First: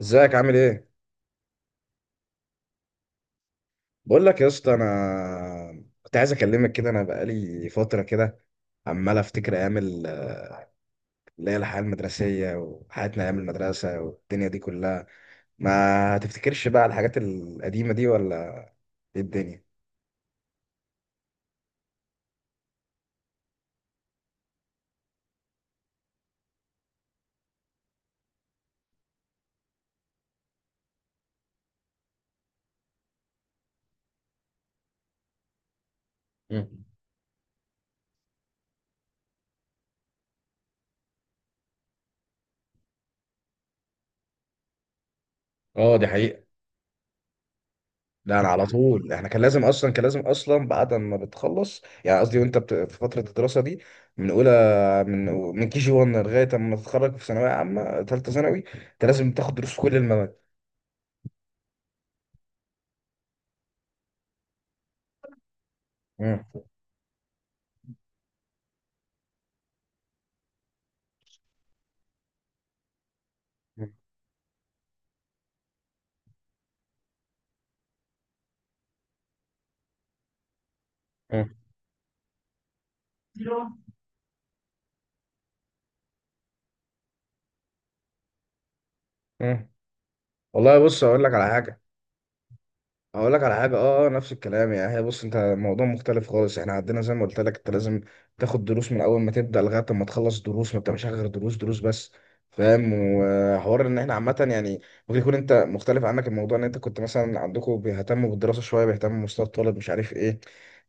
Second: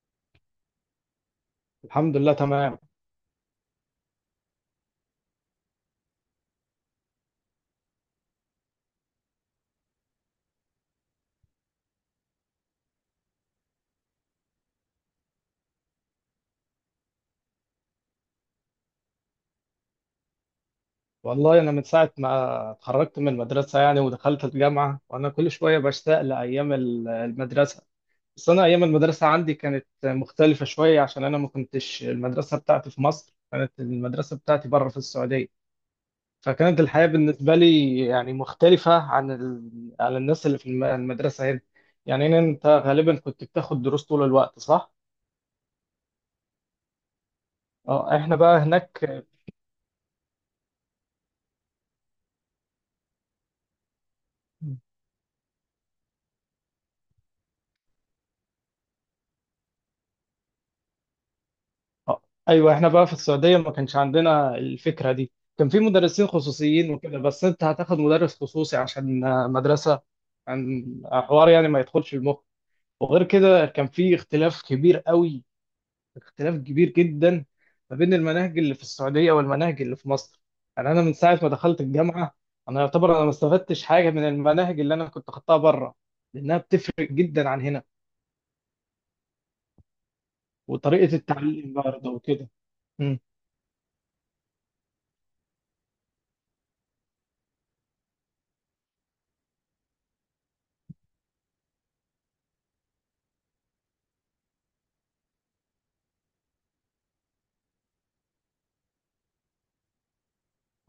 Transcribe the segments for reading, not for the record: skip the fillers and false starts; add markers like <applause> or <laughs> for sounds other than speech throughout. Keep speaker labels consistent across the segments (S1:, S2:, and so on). S1: ازيك عامل ايه؟
S2: الحمد لله، تمام.
S1: بقول لك يا اسطى انا كنت عايز اكلمك كده. انا بقالي فتره كده عمال افتكر ايام اللي هي الحياه المدرسيه وحياتنا ايام المدرسه والدنيا دي كلها. ما تفتكرش بقى الحاجات القديمه دي، ولا ايه الدنيا؟
S2: والله انا من ساعه ما اتخرجت من المدرسه يعني ودخلت الجامعه، وانا كل شويه بشتاق لايام المدرسه. بس انا ايام المدرسه عندي كانت مختلفه شويه، عشان انا ما كنتش المدرسه بتاعتي في مصر، كانت المدرسه بتاعتي بره في السعوديه.
S1: مم.
S2: فكانت الحياه بالنسبه لي يعني مختلفه عن الناس اللي في المدرسه هنا. يعني هنا انت غالبا كنت بتاخد دروس طول الوقت، صح.
S1: اه، دي حقيقة.
S2: اه، احنا
S1: لا، انا
S2: بقى
S1: على طول،
S2: هناك.
S1: احنا كان لازم اصلا، بعد ما بتخلص، يعني قصدي في فترة الدراسة دي، من اولى من من كي جي 1 لغاية اما تتخرج في ثانوية عامة ثالثة ثانوي، انت لازم تاخد دروس في كل المواد.
S2: آه، ايوه احنا بقى في السعوديه ما كانش عندنا الفكره دي. كان في مدرسين خصوصيين وكده، بس انت هتاخد مدرس خصوصي عشان مدرسه عن حوار يعني ما يدخلش المخ. وغير كده كان
S1: مم.
S2: في اختلاف كبير قوي، اختلاف كبير جدا ما بين المناهج اللي في السعوديه والمناهج اللي في مصر. يعني انا من ساعه ما
S1: مم.
S2: دخلت الجامعه، انا يعتبر انا ما استفدتش حاجه من المناهج اللي انا كنت خدتها بره، لانها بتفرق جدا عن هنا،
S1: مم. والله بص،
S2: وطريقه
S1: اقول لك على
S2: التعليم
S1: حاجه.
S2: برضه وكده. مم.
S1: اقول لك على حاجه. نفس الكلام يعني. هي بص انت، الموضوع مختلف خالص. احنا عندنا زي ما قلت لك، انت لازم تاخد دروس من اول ما تبدا لغايه ما تخلص دروس. ما بتعملش حاجه غير دروس، دروس بس، فاهم. وحوار ان احنا عامه يعني. ممكن يكون انت مختلف عنك، الموضوع ان انت كنت مثلا عندكم بيهتموا بالدراسه شويه، بيهتموا بمستوى الطالب، مش عارف ايه.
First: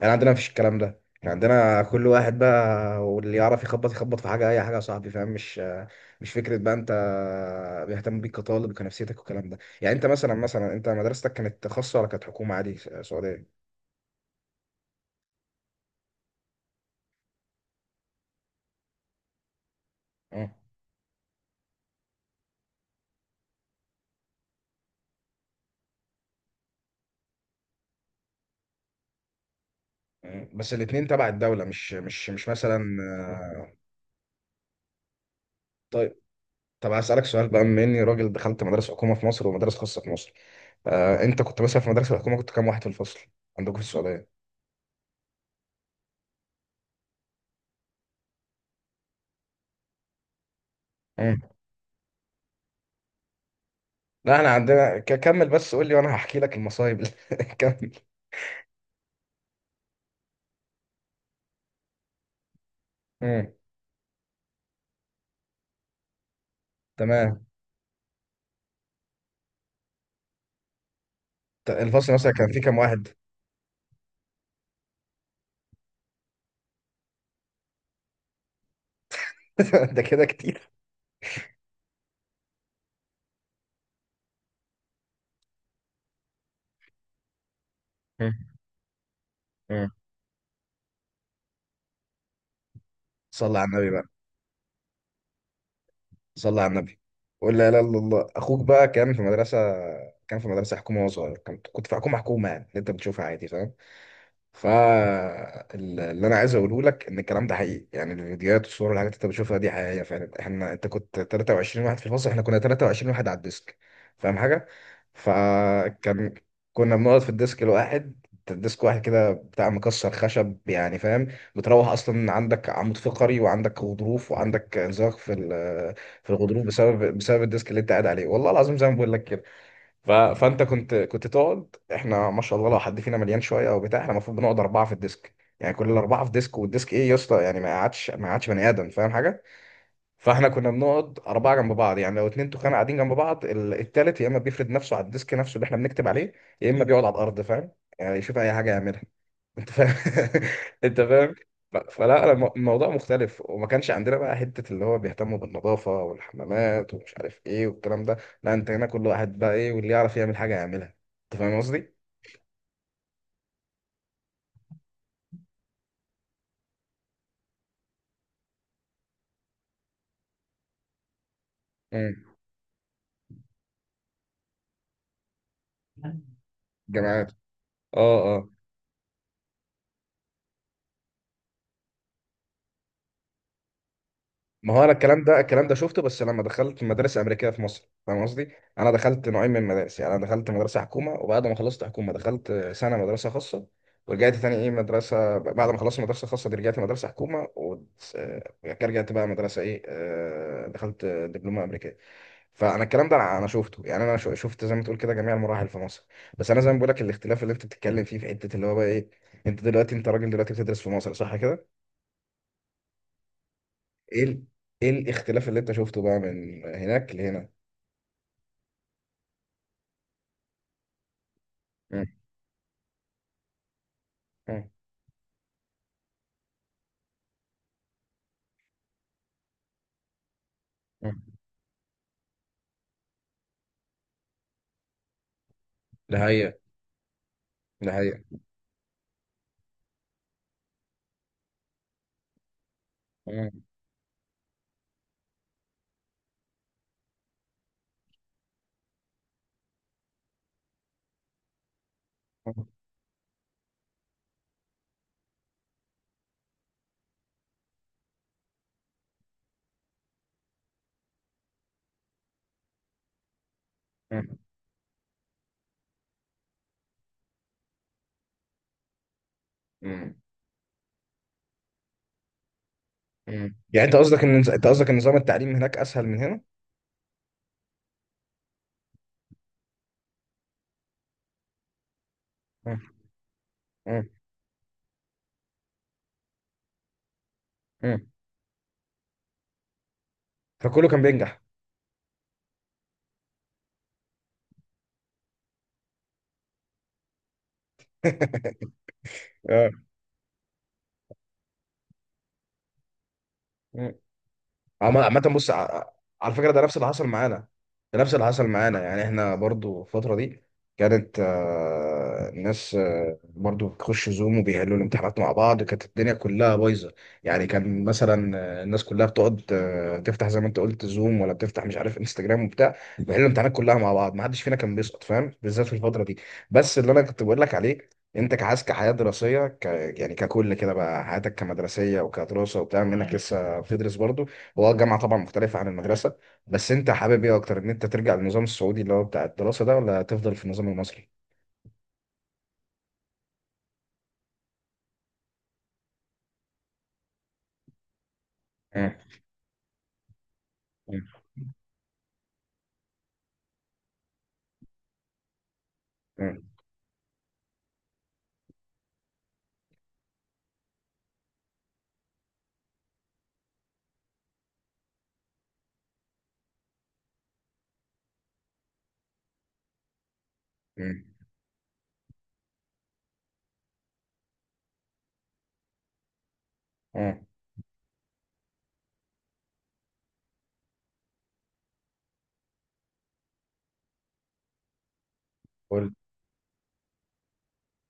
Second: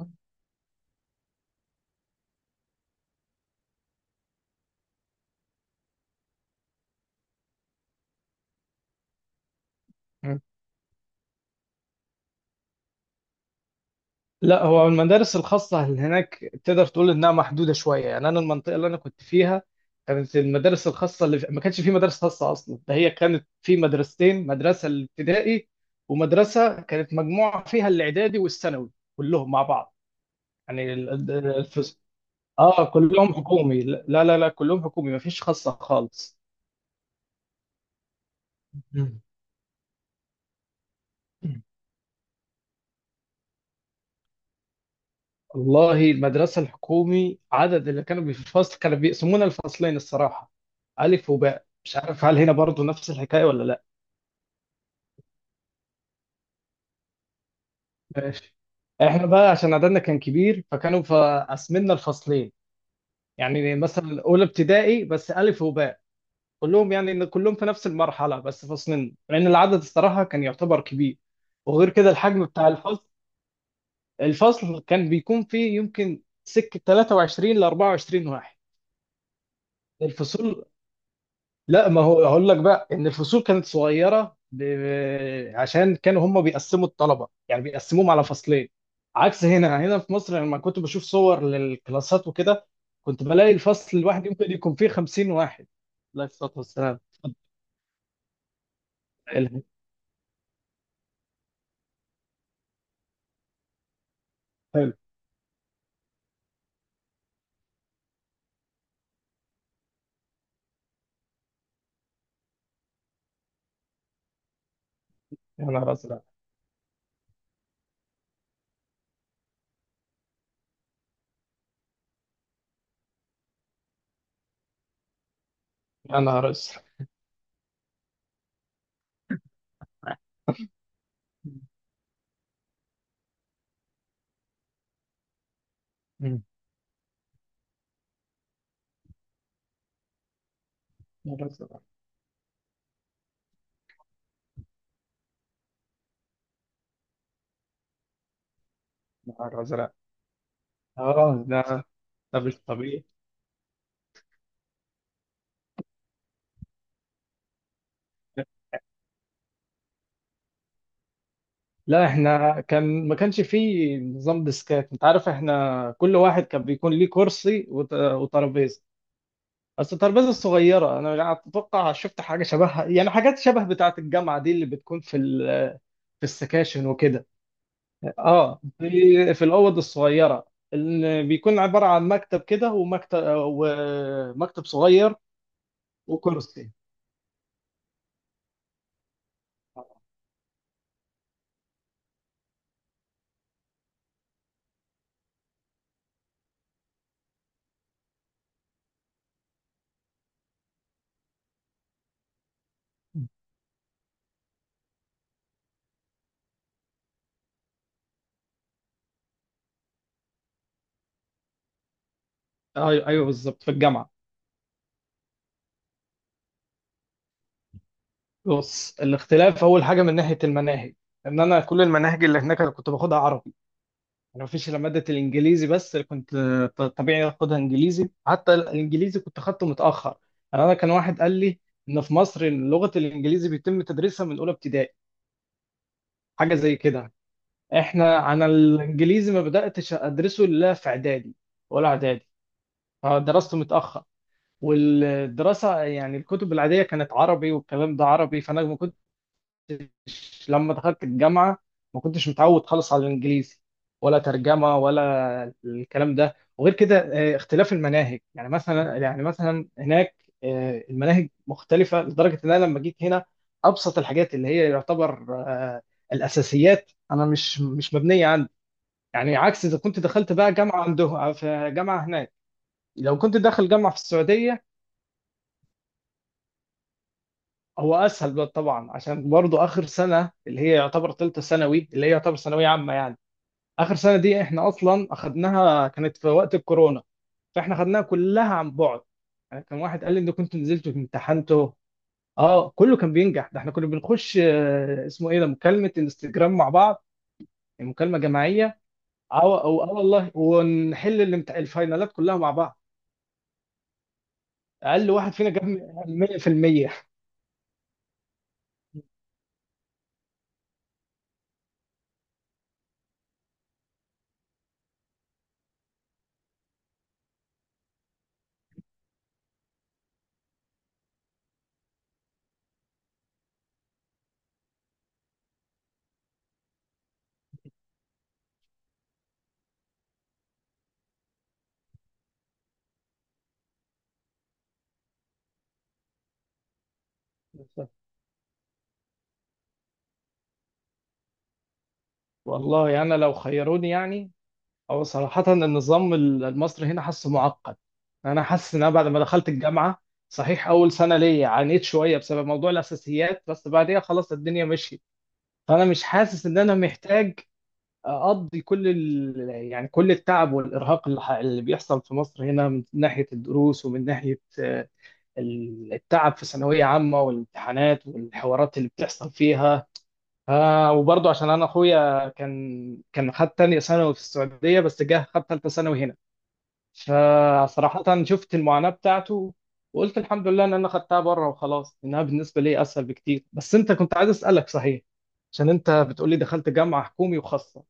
S1: يعني عندنا مفيش الكلام ده. يعني عندنا كل واحد بقى، واللي يعرف يخبط يخبط في حاجه، اي حاجه يا صاحبي، فاهم. مش مش فكره بقى انت بيهتم بيك كطالب وكنفسيتك والكلام ده. يعني انت مثلا، مثلا انت مدرستك كانت خاصه ولا كانت حكومه عادي سعوديه؟
S2: لا، هو المدارس الخاصة اللي هناك تقدر تقول إنها محدودة شوية. يعني أنا المنطقة اللي أنا كنت فيها كانت
S1: مم.
S2: المدارس الخاصة ما كانش في مدارس خاصة أصلا. ده هي كانت في مدرستين، مدرسة الابتدائي، ومدرسة كانت مجموعة فيها الإعدادي والثانوي كلهم مع بعض.
S1: مم. بس
S2: يعني
S1: الاثنين تبع الدوله،
S2: الفصل،
S1: مش مثلا...
S2: آه كلهم
S1: آه،
S2: حكومي، لا لا لا، كلهم حكومي، ما فيش خاصة
S1: طيب.
S2: خالص.
S1: طب هسألك سؤال بقى، بما اني راجل دخلت مدرسه حكومه
S2: مم.
S1: في مصر ومدارس خاصه في مصر. آه، انت كنت مثلا في مدرسه الحكومه كنت كام واحد في الفصل عندكم في السعوديه؟
S2: والله المدرسة الحكومي، عدد اللي كانوا في الفصل كانوا بيقسمونا الفصلين الصراحة، ألف
S1: مم.
S2: وباء. مش عارف هل هنا برضو نفس الحكاية ولا لأ.
S1: لا، احنا عندنا كمل بس قول لي وانا هحكي لك المصايب اللي- <laughs> كمل.
S2: ماشي. احنا بقى عشان عددنا كان كبير فكانوا قسمنا الفصلين.
S1: مم.
S2: يعني مثلا أولى ابتدائي بس ألف وباء، كلهم يعني إن
S1: تمام.
S2: كلهم في نفس المرحلة بس فصلين، لأن العدد الصراحة كان يعتبر كبير. وغير كده
S1: الفصل مثلا
S2: الحجم
S1: كان فيه
S2: بتاع
S1: كام واحد؟
S2: الفصل، الفصل كان بيكون فيه يمكن سكة 23 ل 24 واحد.
S1: <laughs> ده كده
S2: الفصول،
S1: كتير.
S2: لا ما هو هقول لك بقى ان الفصول كانت صغيره عشان كانوا هم بيقسموا الطلبه، يعني بيقسموهم على
S1: مم.
S2: فصلين، عكس هنا
S1: مم.
S2: هنا في مصر لما كنت بشوف صور للكلاسات وكده، كنت بلاقي
S1: صلى على النبي
S2: الفصل
S1: بقى.
S2: الواحد يمكن يكون فيه 50 واحد. لا، الصلاه
S1: صلى على
S2: والسلام.
S1: النبي. قول لا اله الا الله. اخوك بقى كان في مدرسه،
S2: حلو.
S1: كان في مدرسه حكومه وهو صغير. كنت في حكومه، حكومه يعني اللي انت بتشوفها عادي، فاهم.
S2: حلو.
S1: فاللي انا عايز اقوله لك ان الكلام ده حقيقي. يعني الفيديوهات والصور والحاجات اللي انت بتشوفها دي حقيقيه فعلا. احنا انت كنت 23 واحد في الفصل، احنا كنا 23 واحد على الديسك، فاهم حاجه.
S2: يا نهار ازرق.
S1: فكان، كنا بنقعد في الديسك الواحد. الديسك واحد كده بتاع مكسر خشب يعني، فاهم. بتروح اصلا عندك عمود فقري وعندك غضروف، وعندك انزلاق في
S2: يا
S1: في
S2: نهار
S1: الغضروف
S2: ازرق.
S1: بسبب الديسك اللي انت قاعد عليه. والله العظيم زي ما بقول لك كده. فانت كنت تقعد، احنا ما شاء الله لو حد فينا مليان شويه او بتاع، احنا المفروض بنقعد اربعه في الديسك، يعني كل الاربعه في
S2: مم.
S1: ديسك. والديسك ايه يا اسطى، يعني ما قعدش بني ادم، فاهم حاجه. فاحنا كنا بنقعد
S2: يا نهار
S1: اربعه جنب
S2: ازرق.
S1: بعض. يعني لو اتنين تخان قاعدين جنب بعض، التالت يا اما بيفرد نفسه على الديسك نفسه اللي احنا بنكتب عليه، يا اما بيقعد على الارض، فاهم. يعني يشوف اي حاجه يعملها.
S2: يا نهار
S1: انت
S2: ازرق.
S1: فاهم. <laughs> انت فاهم.
S2: اه، ده
S1: فلا
S2: ده
S1: انا
S2: مش
S1: الموضوع
S2: طبيعي.
S1: مختلف. وما كانش عندنا بقى حته اللي هو بيهتموا بالنظافه والحمامات ومش عارف ايه والكلام ده. لا، انت هنا كل واحد بقى ايه، واللي يعرف يعمل حاجه يعملها. انت فاهم قصدي.
S2: لا، احنا كان ما كانش فيه نظام ديسكات، انت عارف، احنا كل واحد كان بيكون ليه كرسي وترابيزه، بس الترابيزه الصغيره. انا يعني اتوقع شفت
S1: امم.
S2: حاجه شبهها، يعني حاجات شبه بتاعه الجامعه دي اللي بتكون في السكاشن وكده.
S1: جامعات. اه، اه.
S2: اه، في الاوض الصغيره اللي بيكون عباره عن مكتب كده، ومكتب ومكتب
S1: ما هو انا
S2: صغير
S1: الكلام ده، الكلام ده شفته بس لما
S2: وكرسي.
S1: دخلت مدارس امريكيه في مصر، فاهم قصدي. انا دخلت نوعين من المدارس. يعني انا دخلت مدرسه حكومه، وبعد ما خلصت حكومه دخلت سنه مدرسه خاصه، ورجعت تاني ايه مدرسه، بعد ما خلصت مدرسه خاصه دي رجعت مدرسه حكومه، ورجعت بقى مدرسه ايه، آه، دخلت دبلومه امريكيه. فانا الكلام ده أنا شفته. يعني انا شفت زي ما تقول كده جميع المراحل في مصر. بس انا زي ما بقول لك، الاختلاف اللي انت بتتكلم فيه في حته اللي هو بقى ايه، انت دلوقتي، انت راجل دلوقتي بتدرس في مصر صح كده.
S2: ايوه، ايوه، بالظبط، في الجامعه.
S1: ايه ال... ايه الاختلاف اللي انت شفته بقى من هناك لهنا؟
S2: بص، الاختلاف اول حاجه من ناحيه المناهج، ان انا كل
S1: مم.
S2: المناهج اللي هناك انا كنت باخدها عربي. انا مفيش
S1: مم.
S2: الا ماده الانجليزي بس اللي كنت طبيعي اخدها انجليزي. حتى الانجليزي كنت اخدته متاخر. يعني انا كان واحد
S1: مم.
S2: قال لي ان في مصر لغه الانجليزي بيتم تدريسها من اولى ابتدائي،
S1: ده حقيقة.
S2: حاجه زي كده.
S1: ده حقيقة.
S2: انا الانجليزي ما بداتش ادرسه الا في اعدادي، ولا اعدادي، فدرسته
S1: مم.
S2: متاخر. والدراسه يعني الكتب العاديه كانت عربي، والكلام ده عربي، فانا ما كنتش لما دخلت الجامعة ما كنتش
S1: مم.
S2: متعود خالص على الإنجليزي، ولا ترجمة ولا الكلام ده. وغير كده اختلاف المناهج، يعني مثلا، هناك، المناهج مختلفة لدرجة إن أنا لما جيت هنا، أبسط الحاجات
S1: مم.
S2: اللي هي يعتبر الأساسيات، أنا مش مبنية عندي. يعني عكس إذا كنت
S1: مم.
S2: دخلت بقى جامعة عنده، في جامعة هناك، لو كنت
S1: مم.
S2: داخل
S1: يعني
S2: جامعة
S1: انت
S2: في
S1: قصدك ان،
S2: السعودية.
S1: نظام التعليم هناك اسهل من هنا.
S2: هو اسهل بقى طبعا، عشان برضو اخر سنه اللي هي يعتبر ثالثه ثانوي، اللي هي يعتبر ثانويه
S1: مم.
S2: عامه يعني، اخر
S1: مم.
S2: سنه دي احنا اصلا اخدناها كانت في وقت الكورونا، فاحنا خدناها
S1: مم.
S2: كلها عن بعد. يعني كان واحد قال لي ان كنت نزلت
S1: فكله كان بينجح.
S2: وامتحنته. اه، كله كان بينجح. ده احنا كنا بنخش اسمه ايه ده، مكالمه انستجرام مع بعض، يعني مكالمه جماعيه. اه، او اه والله، ونحل الفاينالات كلها مع بعض.
S1: اه.
S2: اقل
S1: عامة
S2: واحد
S1: بص
S2: فينا جاب
S1: على فكرة ده نفس اللي
S2: 100%.
S1: حصل معانا. ده نفس اللي حصل معانا. يعني احنا برضو الفترة دي كانت، آه، الناس، آه، برضو بتخش زوم وبيحلوا الامتحانات مع بعض. كانت الدنيا كلها بايظة. يعني كان مثلا، آه، الناس كلها بتقعد، آه، تفتح زي ما انت قلت زوم، ولا بتفتح مش عارف انستجرام وبتاع، بيحلوا الامتحانات كلها مع بعض. ما حدش فينا كان بيسقط، فاهم، بالذات في الفترة دي. بس اللي انا كنت بقول لك عليه، انت كعايز يعني ككل كده بقى، حياتك كمدرسية وكدراسة وبتاع، منك لسه بتدرس برضو. هو الجامعة طبعا مختلفة عن المدرسة. بس انت حابب ايه اكتر، ان انت
S2: بالظبط.
S1: ترجع للنظام السعودي اللي هو بتاع الدراسة ده، ولا تفضل في النظام المصري؟
S2: <laughs> والله انا لو خيروني، يعني هو صراحة النظام المصري هنا حاسه معقد. أنا حاسس إن أنا
S1: مم.
S2: بعد ما دخلت الجامعة، صحيح أول
S1: مم.
S2: سنة ليا عانيت شوية بسبب موضوع الأساسيات، بس بعديها خلاص الدنيا مشيت. فأنا مش
S1: مم.
S2: حاسس إن أنا محتاج أقضي يعني كل التعب والإرهاق اللي بيحصل في مصر هنا، من ناحية الدروس ومن ناحية التعب في ثانوية عامة والامتحانات والحوارات اللي بتحصل فيها.
S1: مم.
S2: وبرضه عشان أنا أخويا كان خد تانية ثانوي في السعودية، بس جه خد تالتة ثانوي هنا،
S1: مم.
S2: فصراحة شفت المعاناة بتاعته، وقلت الحمد لله ان انا خدتها بره، وخلاص، انها بالنسبة لي اسهل بكتير. بس انت كنت عايز اسألك، صحيح عشان انت
S1: قول.
S2: بتقولي دخلت جامعة حكومي وخاصة،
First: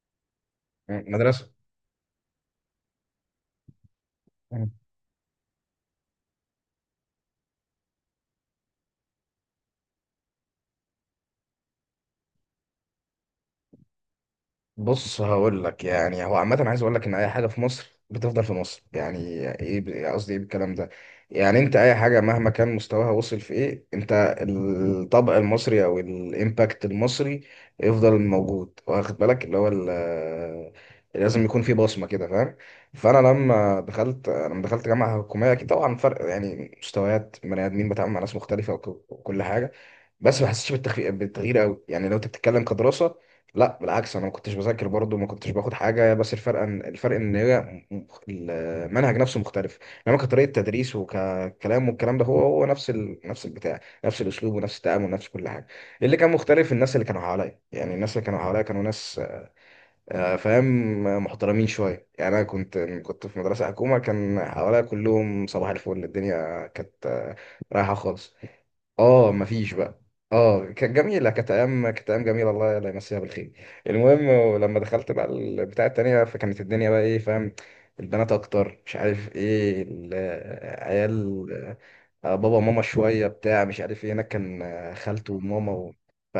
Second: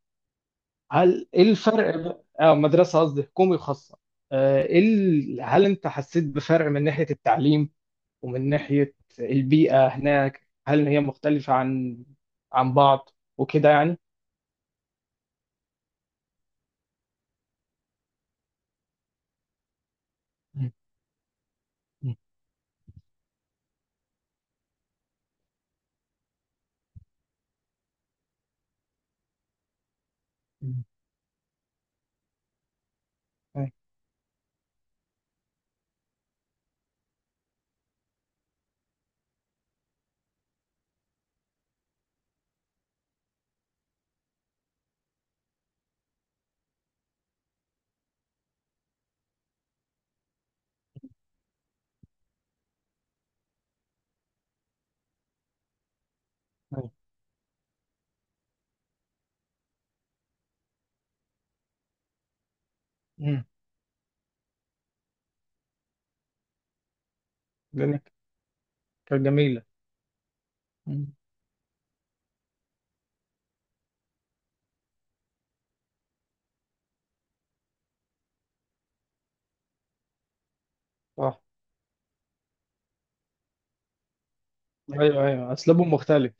S1: مم.
S2: هل ايه
S1: مدرسة.
S2: الفرق بقى- اه مدرسة، قصدي حكومي وخاصة، ايه هل انت حسيت بفرق من ناحية التعليم ومن ناحية البيئة هناك؟ هل هي مختلفة عن بعض وكده يعني؟
S1: بص هقول لك يعني. هو عامة عايز اقول لك ان اي حاجة في مصر بتفضل في مصر يعني. ايه قصدي ايه
S2: مم.
S1: بالكلام ده. يعني انت اي
S2: مم.
S1: حاجة مهما كان مستواها، وصل في ايه، انت الطبع المصري او الامباكت المصري يفضل موجود، واخد بالك، اللي هو
S2: مم.
S1: لازم يكون في بصمة كده، فاهم. فانا
S2: أي-
S1: لما دخلت انا لما دخلت جامعة حكومية، اكيد طبعا فرق يعني، مستويات بني ادمين، بتعامل مع ناس مختلفة وكل حاجة. بس ما حسيتش بالتخفيف بالتغيير قوي، يعني لو انت بتتكلم كدراسه. لا بالعكس، انا ما كنتش بذاكر برضه، ما كنتش باخد حاجه. بس الفرق ان، هي المنهج نفسه مختلف. انما كطريقه تدريس وككلام والكلام ده، هو هو نفس البتاع، نفس الاسلوب ونفس التعامل، نفس كل حاجه. اللي كان مختلف
S2: أي.
S1: الناس اللي كانوا حواليا. يعني الناس اللي كانوا حواليا كانوا ناس، آه، فاهم، آه، محترمين شويه. يعني انا كنت في
S2: مم.
S1: مدرسه حكومه كان حواليا كلهم صباح الفل، الدنيا كانت، آه، رايحه
S2: الدنيا
S1: خالص.
S2: كانت
S1: اه،
S2: جميلة.
S1: مفيش بقى. اه، كانت
S2: مم.
S1: جميله. كانت ايام، كانت ايام جميله. الله، الله يمسيها بالخير. المهم، ولما دخلت بقى البتاع التانية، فكانت الدنيا بقى ايه، فاهم، البنات اكتر مش عارف ايه
S2: صح.
S1: عيال، آه، بابا وماما شويه بتاع مش عارف ايه. هناك كان، آه،
S2: ايوه،
S1: خالته
S2: ايوه، اسلوبهم
S1: وماما.
S2: مختلف.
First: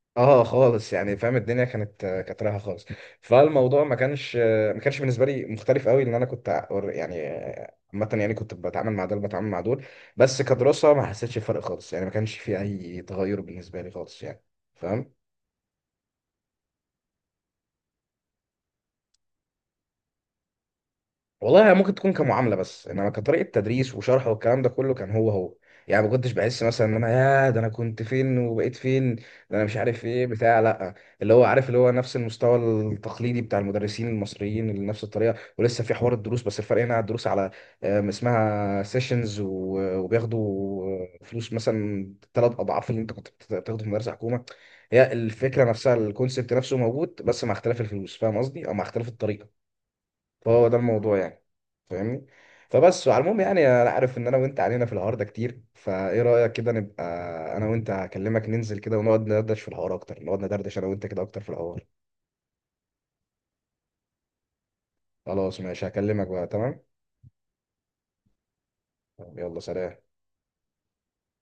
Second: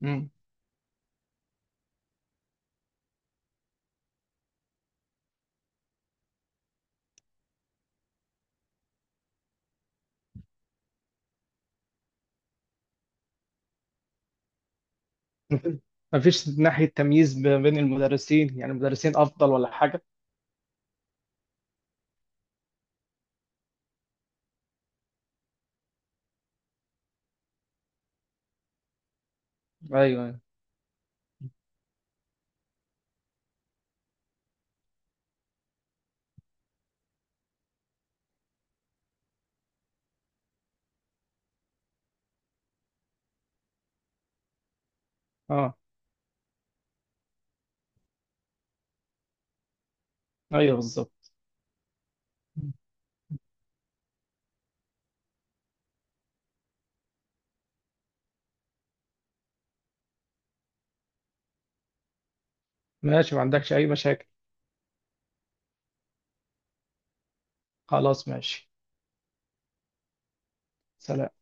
S2: مم.
S1: اه خالص يعني فاهم، الدنيا كانت، كانت رايحه خالص. فالموضوع ما كانش، بالنسبه لي مختلف قوي، لان انا كنت يعني عامه يعني، كنت بتعامل مع دول، بتعامل مع دول. بس كدراسه ما حسيتش بفرق خالص، يعني ما كانش في اي تغير بالنسبه لي خالص يعني، فاهم.
S2: <laughs> مفيش ناحية تمييز ما بين المدرسين؟ يعني المدرسين افضل ولا حاجة.
S1: والله هي ممكن تكون كمعامله، بس انما كطريقه تدريس وشرح والكلام ده كله كان هو هو. يعني ما كنتش بحس مثلا ان انا، يا ده انا كنت فين وبقيت فين ده، انا مش
S2: ايوه،
S1: عارف ايه
S2: ايوه.
S1: بتاع، لا. اللي هو عارف اللي هو نفس المستوى التقليدي بتاع المدرسين المصريين، اللي نفس الطريقه، ولسه في حوار الدروس. بس الفرق هنا الدروس على، آم، اسمها سيشنز، وبياخدوا فلوس مثلا 3 اضعاف اللي انت كنت بتاخده في مدرسه حكومه. هي الفكره
S2: اه،
S1: نفسها، الكونسيبت نفسه موجود، بس مع اختلاف الفلوس، فاهم قصدي، او مع اختلاف الطريقه. فهو
S2: ايوه،
S1: ده الموضوع
S2: بالظبط.
S1: يعني. فاهمني. فبس، وعلى المهم يعني، انا عارف ان انا وانت علينا في الحوار ده كتير، فايه رايك كده نبقى انا وانت هكلمك ننزل كده، ونقعد ندردش في الحوار اكتر، نقعد ندردش انا وانت كده اكتر في الحوار.
S2: ماشي، ما عندكش اي مشاكل.
S1: خلاص ماشي، هكلمك بقى تمام.
S2: خلاص، ماشي.
S1: يلا سلام.
S2: سلام.